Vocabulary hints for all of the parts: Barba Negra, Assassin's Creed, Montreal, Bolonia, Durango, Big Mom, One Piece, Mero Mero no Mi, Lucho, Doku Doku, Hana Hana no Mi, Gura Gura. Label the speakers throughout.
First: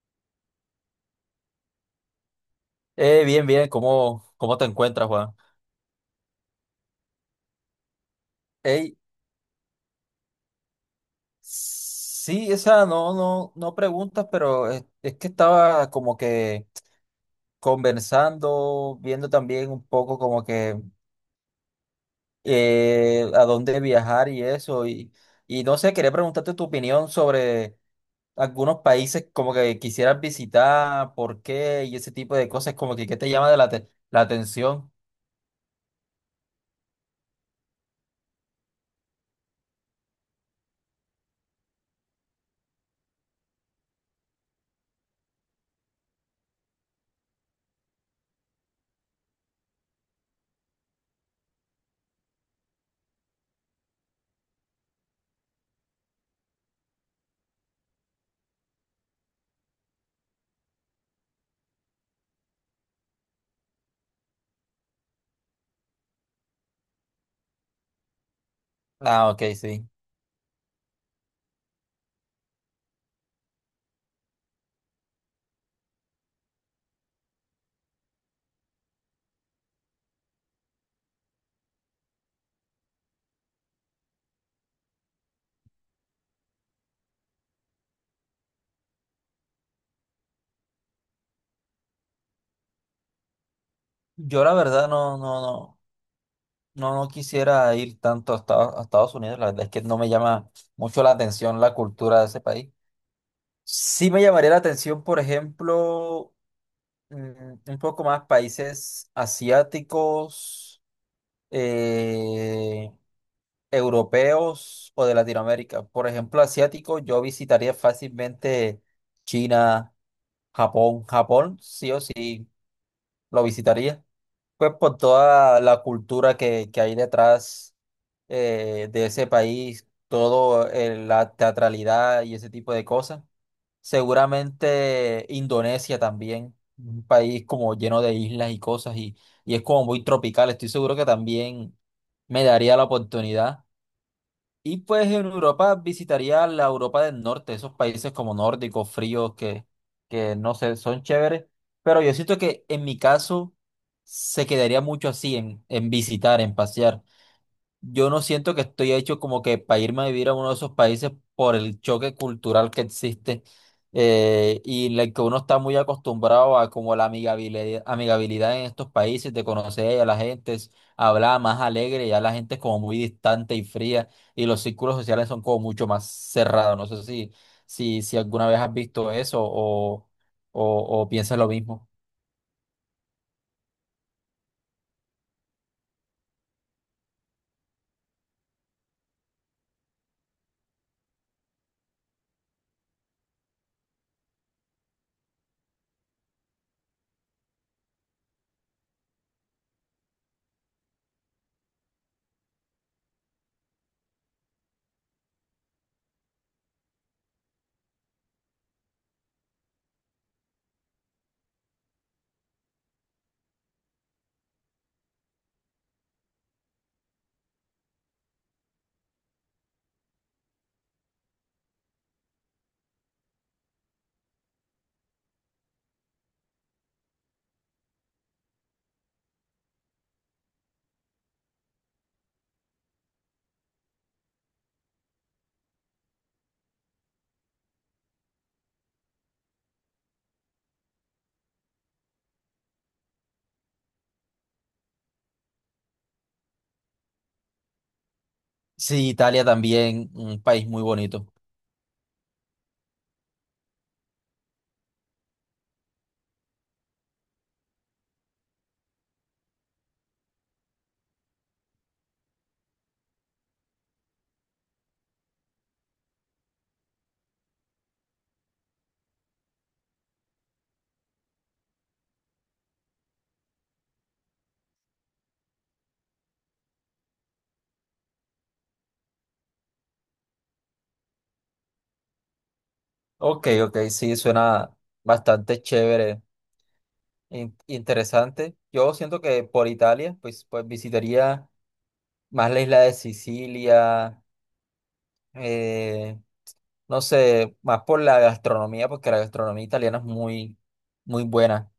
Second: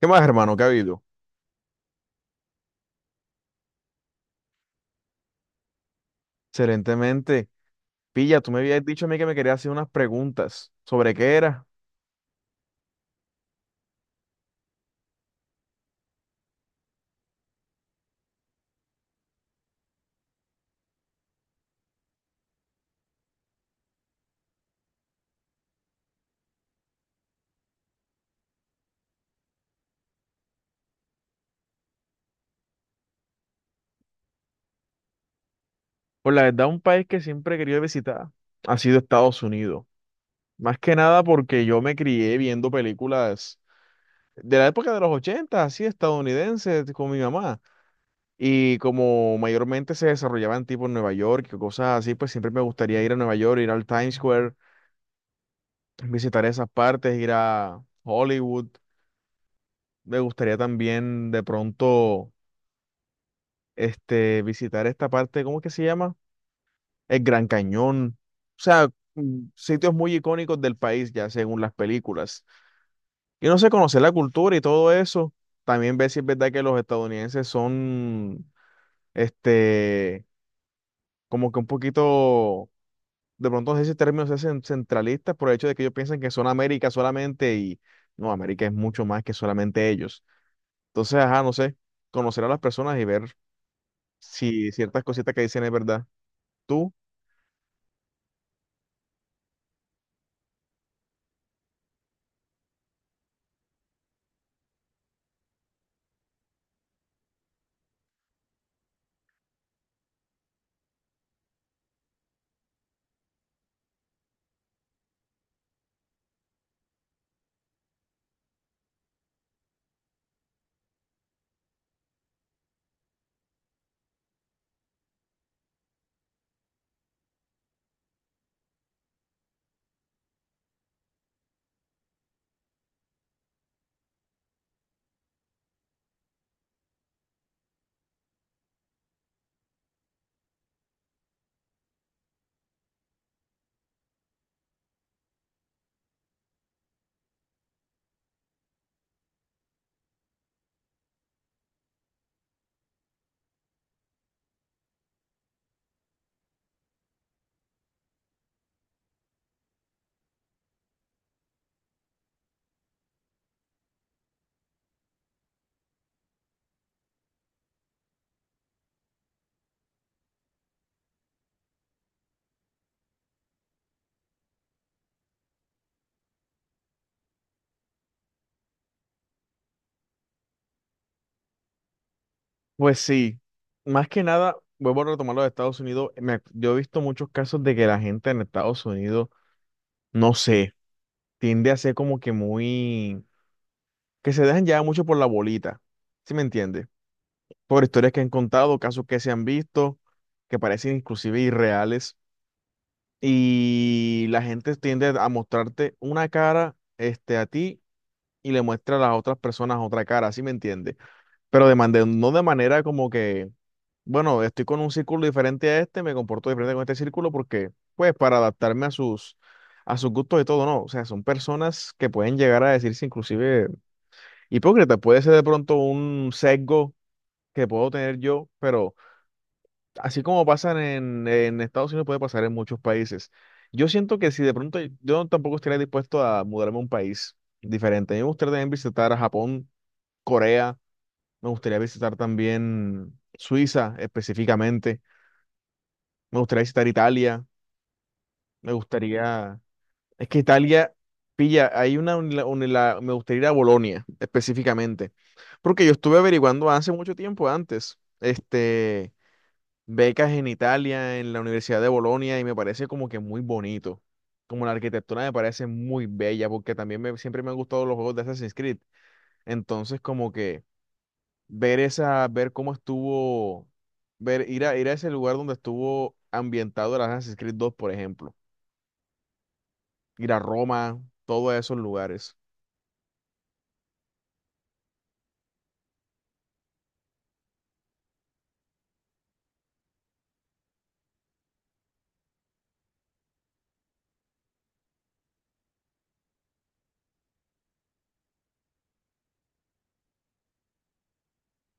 Speaker 1: ¿Qué más, hermano? ¿Qué ha habido?
Speaker 2: Bien, bien, ¿cómo te encuentras, Juan?
Speaker 1: Excelentemente. Pilla, tú me habías
Speaker 2: Ey,
Speaker 1: dicho a mí que me querías hacer unas preguntas. ¿Sobre qué era?
Speaker 2: sí, o sea, no, no, no preguntas, pero es que estaba como que conversando, viendo también un poco como que a dónde viajar y eso, y no sé, quería preguntarte tu opinión sobre algunos países como que quisieras visitar, por qué y ese tipo de cosas, como que qué te llama de la, la atención.
Speaker 1: Pues la verdad, un país que siempre he querido visitar ha sido Estados Unidos. Más que nada porque yo me crié viendo películas de la época de los 80, así estadounidenses, con mi mamá. Y como mayormente se desarrollaban tipo en Nueva York y cosas así, pues siempre me gustaría ir a Nueva York, ir al Times Square, visitar esas partes, ir a Hollywood. Me gustaría también de pronto visitar esta parte, ¿cómo es que se llama? El Gran Cañón. O sea,
Speaker 2: Ah, ok, sí.
Speaker 1: sitios muy icónicos del país, ya según las películas. Y no sé, conocer la cultura y todo eso. También ver si es verdad que los estadounidenses son, este, como que un poquito, de pronto no sé si el término sea centralistas por el hecho de que ellos piensan que son América solamente y no, América es mucho más que solamente ellos. Entonces, ajá, no sé, conocer a las personas y ver
Speaker 2: Yo la
Speaker 1: si
Speaker 2: verdad
Speaker 1: ciertas
Speaker 2: no,
Speaker 1: cositas
Speaker 2: no,
Speaker 1: que dicen es
Speaker 2: no.
Speaker 1: verdad. ¿Tú?
Speaker 2: No, no quisiera ir tanto a Estados Unidos, la verdad es que no me llama mucho la atención la cultura de ese país. Sí me llamaría la atención, por ejemplo, mm, un poco más países asiáticos, eh, europeos o de Latinoamérica. Por ejemplo, asiático, yo visitaría fácilmente China, Japón. Japón, sí o sí, lo visitaría. Pues por toda la cultura que hay detrás de ese país, todo la teatralidad y ese tipo de cosas. Seguramente Indonesia también, un país como lleno de islas y cosas y es como muy tropical. Estoy seguro que también me daría la oportunidad. Y pues en Europa visitaría la Europa del Norte, esos países como nórdicos, fríos, que no sé, son chéveres. Pero yo siento que en mi caso se quedaría mucho así, en visitar, en pasear. Yo no siento que estoy hecho como que para irme a vivir a uno de esos países por el choque cultural que existe y en el que uno está muy acostumbrado a como la amigabilidad, amigabilidad en estos países, de conocer a la gente, hablar más alegre, ya la gente es como muy distante y fría y los círculos sociales son como mucho más cerrados. No sé si alguna vez has visto eso o piensas lo mismo.
Speaker 1: Pues sí, más que nada, vuelvo a retomar lo de Estados Unidos. Yo he visto muchos casos de que la gente en Estados Unidos, no sé, tiende a ser como que muy, que se dejan llevar mucho por la bolita, ¿sí me entiendes? Por historias que han contado, casos que se han visto, que parecen inclusive irreales, y la gente tiende a mostrarte una cara, a ti y le muestra a las otras personas otra cara, ¿sí me entiendes? Pero no de manera como que, bueno, estoy con un círculo diferente a este, me comporto diferente con este círculo porque, pues, para adaptarme a sus, gustos y todo, no. O sea, son personas que pueden llegar a decirse inclusive hipócritas. Puede ser de pronto un sesgo que puedo tener yo, pero así como pasan en Estados Unidos, puede pasar en muchos países. Yo siento que si de pronto yo tampoco estaría dispuesto a mudarme a un país diferente. A mí me gustaría también visitar Japón, Corea, me gustaría visitar también Suiza específicamente. Me gustaría visitar Italia. Me
Speaker 2: Sí, Italia
Speaker 1: gustaría...
Speaker 2: también,
Speaker 1: Es que
Speaker 2: un país muy
Speaker 1: Italia,
Speaker 2: bonito.
Speaker 1: pilla, hay me gustaría ir a Bolonia específicamente. Porque yo estuve averiguando hace mucho tiempo antes, becas en Italia, en la Universidad de Bolonia, y me parece como que muy bonito. Como la arquitectura me parece muy bella, porque también siempre me han gustado los juegos de Assassin's Creed. Entonces, como que... ver cómo estuvo, ir a ese lugar donde estuvo ambientado el Assassin's Creed dos, por ejemplo. Ir a Roma, todos esos lugares.
Speaker 2: Ok, ok, sí, suena bastante chévere, interesante. Yo siento que por Italia, pues, pues visitaría más la isla de Sicilia, eh, no sé, más por la gastronomía, porque la gastronomía italiana es muy, muy buena.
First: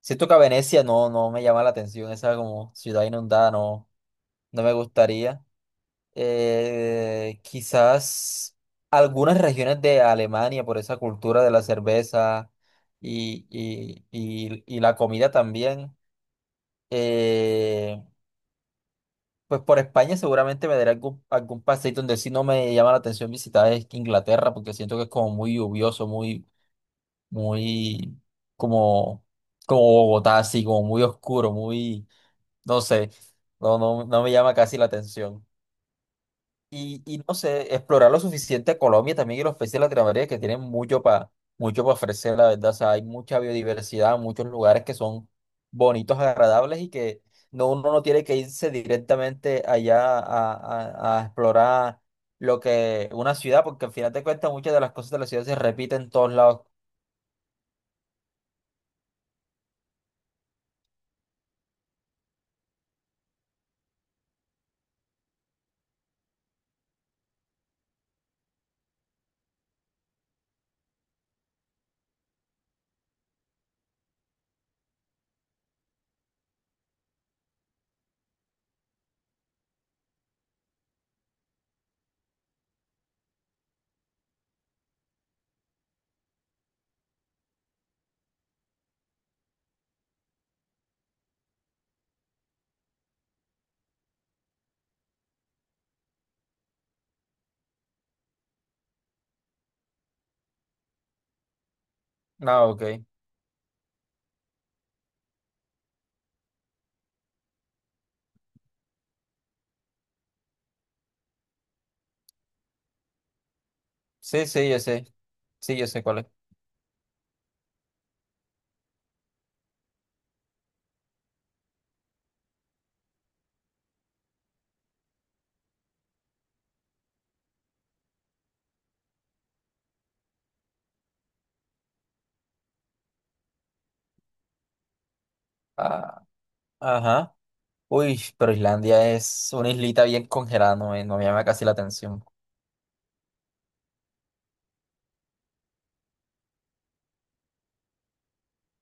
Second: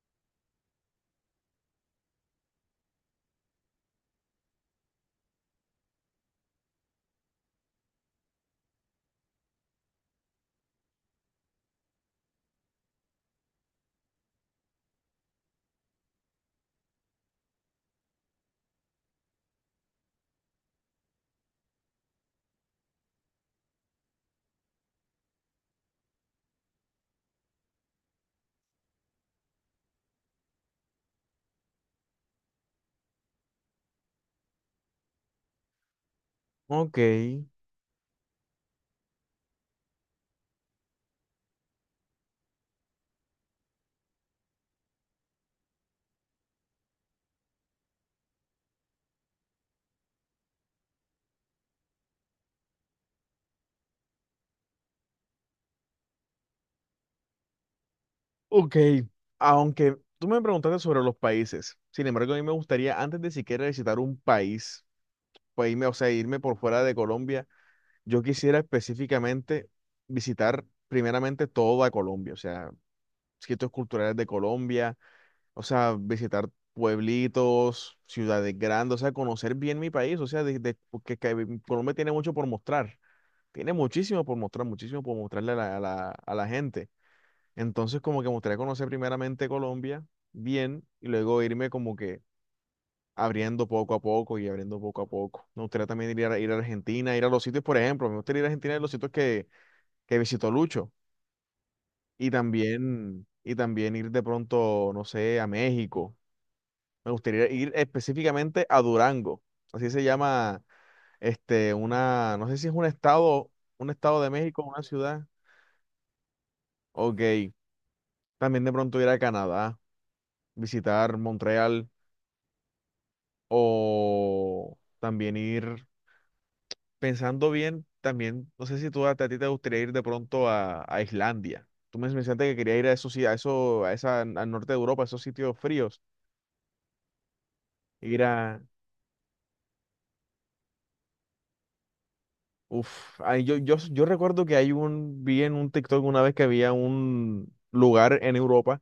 Speaker 2: Siento que a Venecia no, no me llama la atención, esa como ciudad inundada, no, no me gustaría. Quizás algunas regiones de Alemania por esa cultura de la cerveza y, y la comida también. Eh, pues por España seguramente me daré algún, algún paseíto donde sí no me llama la atención visitar es Inglaterra porque siento que es como muy lluvioso, muy, muy como, como Bogotá, así como muy oscuro, muy, no sé, no, no, no me llama casi la atención.
Speaker 1: Ok,
Speaker 2: Y no sé, explorar lo suficiente Colombia también y los países de Latinoamérica que tienen mucho para mucho para ofrecer, la verdad. O sea, hay mucha biodiversidad, muchos lugares que son bonitos, agradables y que no, uno no tiene que irse directamente allá a, a explorar lo que una ciudad, porque al final te cuentas muchas de las cosas de la ciudad se repiten en todos lados.
Speaker 1: ok. Aunque tú me preguntaste sobre los países, sin embargo, a mí me gustaría, antes de siquiera visitar un país, pues irme, o sea, irme por fuera de Colombia, yo quisiera específicamente visitar primeramente toda Colombia, o sea, sitios culturales de Colombia. O sea, visitar pueblitos, ciudades grandes, o sea, conocer bien mi país, o sea, porque que Colombia tiene mucho por mostrar, tiene muchísimo por mostrar, muchísimo por mostrarle a la, a la gente. Entonces, como que me gustaría conocer primeramente Colombia bien y luego irme como que abriendo poco a poco y abriendo poco a poco. Me gustaría también ir a, Argentina, ir a los sitios, por ejemplo, me gustaría ir a Argentina de los sitios que visitó Lucho y
Speaker 2: Ah, ok.
Speaker 1: también, y también ir de pronto, no sé, a México. Me gustaría ir específicamente a Durango. Así se llama, una, no sé si es un estado de
Speaker 2: Sí,
Speaker 1: México,
Speaker 2: sí, yo
Speaker 1: una
Speaker 2: sé.
Speaker 1: ciudad.
Speaker 2: Sí, yo sé cuál es.
Speaker 1: Ok. También de pronto ir a Canadá, visitar Montreal o también ir, pensando bien, también, no sé si tú a, ti te gustaría ir de pronto a, Islandia. Tú me mencionaste que quería ir a esos, a eso, a esa, al norte de Europa, a esos sitios fríos,
Speaker 2: Ah, ajá.
Speaker 1: ir
Speaker 2: Uy, pero
Speaker 1: a
Speaker 2: Islandia es una islita bien congelada, no me, no me llama casi la atención.
Speaker 1: uf, ay, yo recuerdo que hay vi en un TikTok una vez que había un lugar en Europa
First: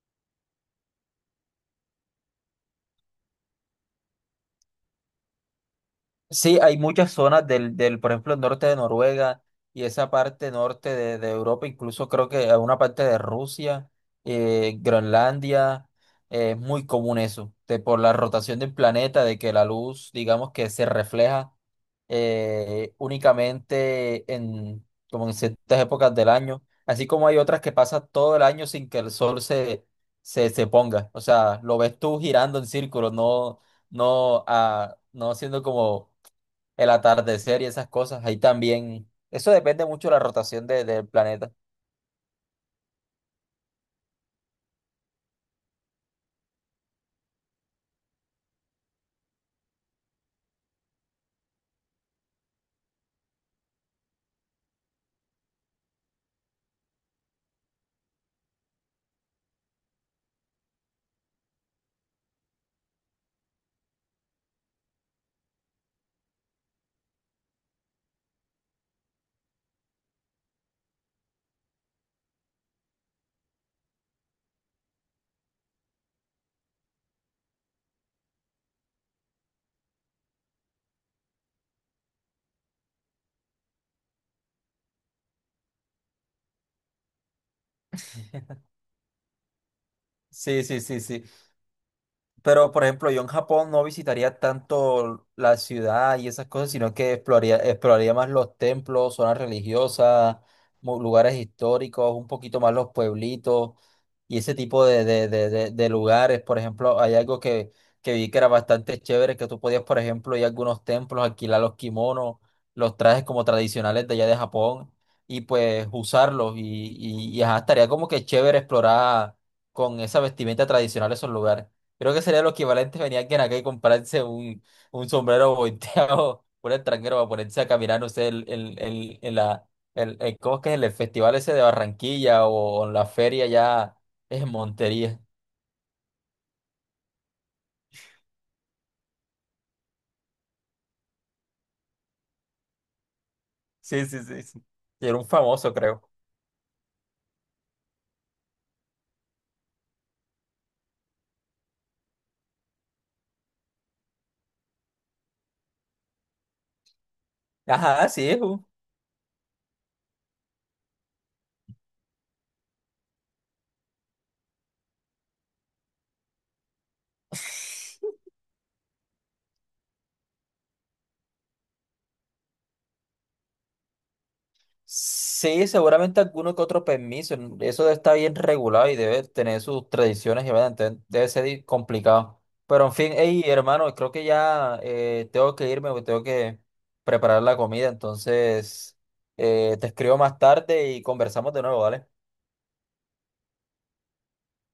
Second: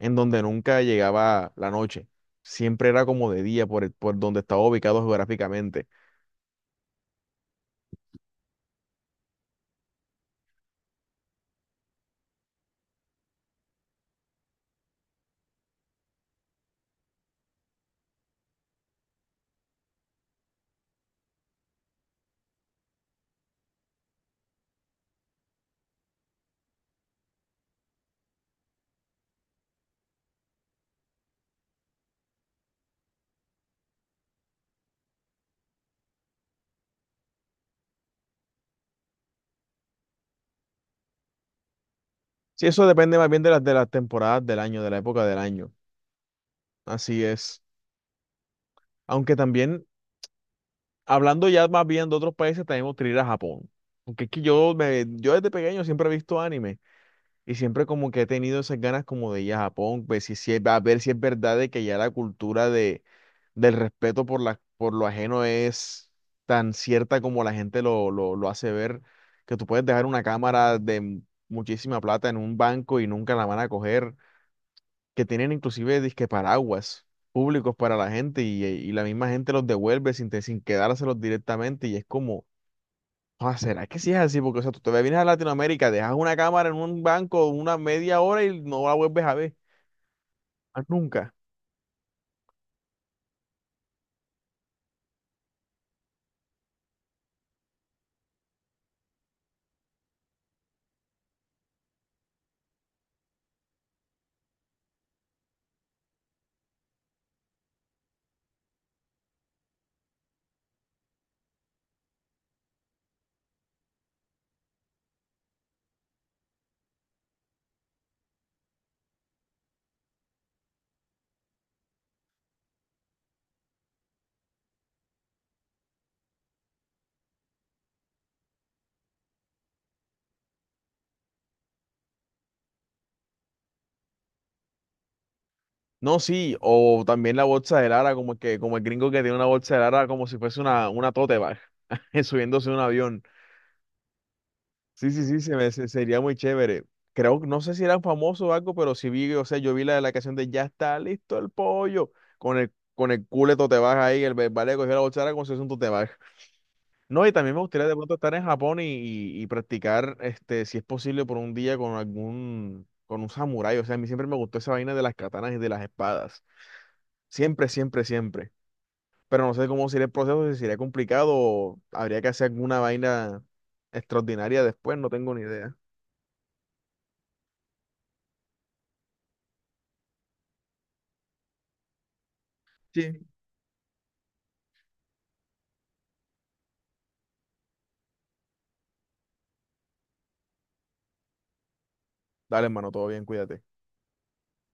Speaker 1: en donde nunca llegaba la noche. Siempre era como de día por donde estaba ubicado geográficamente.
Speaker 2: Sí, hay muchas zonas del por ejemplo, el norte de Noruega y esa parte norte de Europa, incluso creo que a una parte de Rusia, Groenlandia, es muy común eso, de, por la rotación del planeta, de que la luz, digamos que se refleja únicamente en, como en ciertas épocas del año, así como hay otras que pasan todo el año sin que el sol se, se, se ponga, o sea, lo ves tú girando en círculos, no, no, no haciendo como el atardecer y esas cosas. Ahí también, eso depende mucho de la rotación del planeta.
Speaker 1: Sí, eso depende más bien de las temporadas del año, de la época del año. Así es. Aunque también, hablando ya más bien de otros países, también podría ir a Japón. Porque es que yo desde pequeño siempre he visto anime. Y siempre como que he tenido esas ganas como de ir a Japón, ver a ver si es verdad de que ya la cultura del respeto por lo ajeno es tan cierta como la gente lo hace ver, que tú puedes dejar una cámara de muchísima plata en un banco y nunca la van a coger, que tienen inclusive disque paraguas públicos para la gente y la misma gente los devuelve sin quedárselos directamente y es como... Ah, ¿será que sí es así? Porque, o sea, tú te vienes a Latinoamérica, dejas una cámara en un banco una media hora y no la vuelves a ver,
Speaker 2: Sí, sí,
Speaker 1: más
Speaker 2: sí, sí.
Speaker 1: nunca.
Speaker 2: Pero, por ejemplo, yo en Japón no visitaría tanto la ciudad y esas cosas, sino que exploraría, exploraría más los templos, zonas religiosas, lugares históricos, un poquito más los pueblitos y ese tipo de lugares. Por ejemplo, hay algo que vi que era bastante chévere, que tú podías, por ejemplo, ir a algunos templos, alquilar los kimonos, los trajes como tradicionales de allá de Japón y pues usarlos. Y ajá, estaría como que chévere explorar con esa vestimenta tradicional esos lugares. Creo que sería lo equivalente venir alguien acá y comprarse un sombrero volteado por el extranjero para ponerse a caminar, no sé, en la, ¿cómo es que es? El festival ese de Barranquilla o en la feria ya en Montería.
Speaker 1: No, sí, o también la bolsa de Lara, como el gringo que tiene una bolsa de Lara como si fuese una tote bag, subiéndose a un avión.
Speaker 2: Sí, sí, sí, sí. Y
Speaker 1: Sí,
Speaker 2: era
Speaker 1: sí,
Speaker 2: un
Speaker 1: sí,
Speaker 2: famoso, creo.
Speaker 1: sería muy chévere. Creo, no sé si eran famosos o algo, pero sí vi, o sea, yo vi la de la canción de Ya está listo el pollo, con el, culo de tote bag ahí, el vale cogió la bolsa de Lara como si fuese un tote bag. No, y también me gustaría de
Speaker 2: Ajá,
Speaker 1: pronto
Speaker 2: sí,
Speaker 1: estar
Speaker 2: es
Speaker 1: en
Speaker 2: un.
Speaker 1: Japón y practicar, si es posible, por un día con un samurái. O sea, a mí siempre me gustó esa vaina de las katanas y de las espadas. Siempre, siempre, siempre. Pero no sé cómo sería el proceso, si sería complicado o habría que hacer alguna vaina extraordinaria después, no tengo ni
Speaker 2: Sí,
Speaker 1: idea.
Speaker 2: seguramente alguno que otro permiso. Eso está bien regulado y debe tener sus tradiciones y vaina, entonces debe ser complicado. Pero en fin,
Speaker 1: Sí.
Speaker 2: hey, hermano, creo que ya tengo que irme porque tengo que preparar la comida. Entonces, te escribo más tarde y conversamos de nuevo, ¿vale?
Speaker 1: Dale, hermano, todo bien, cuídate.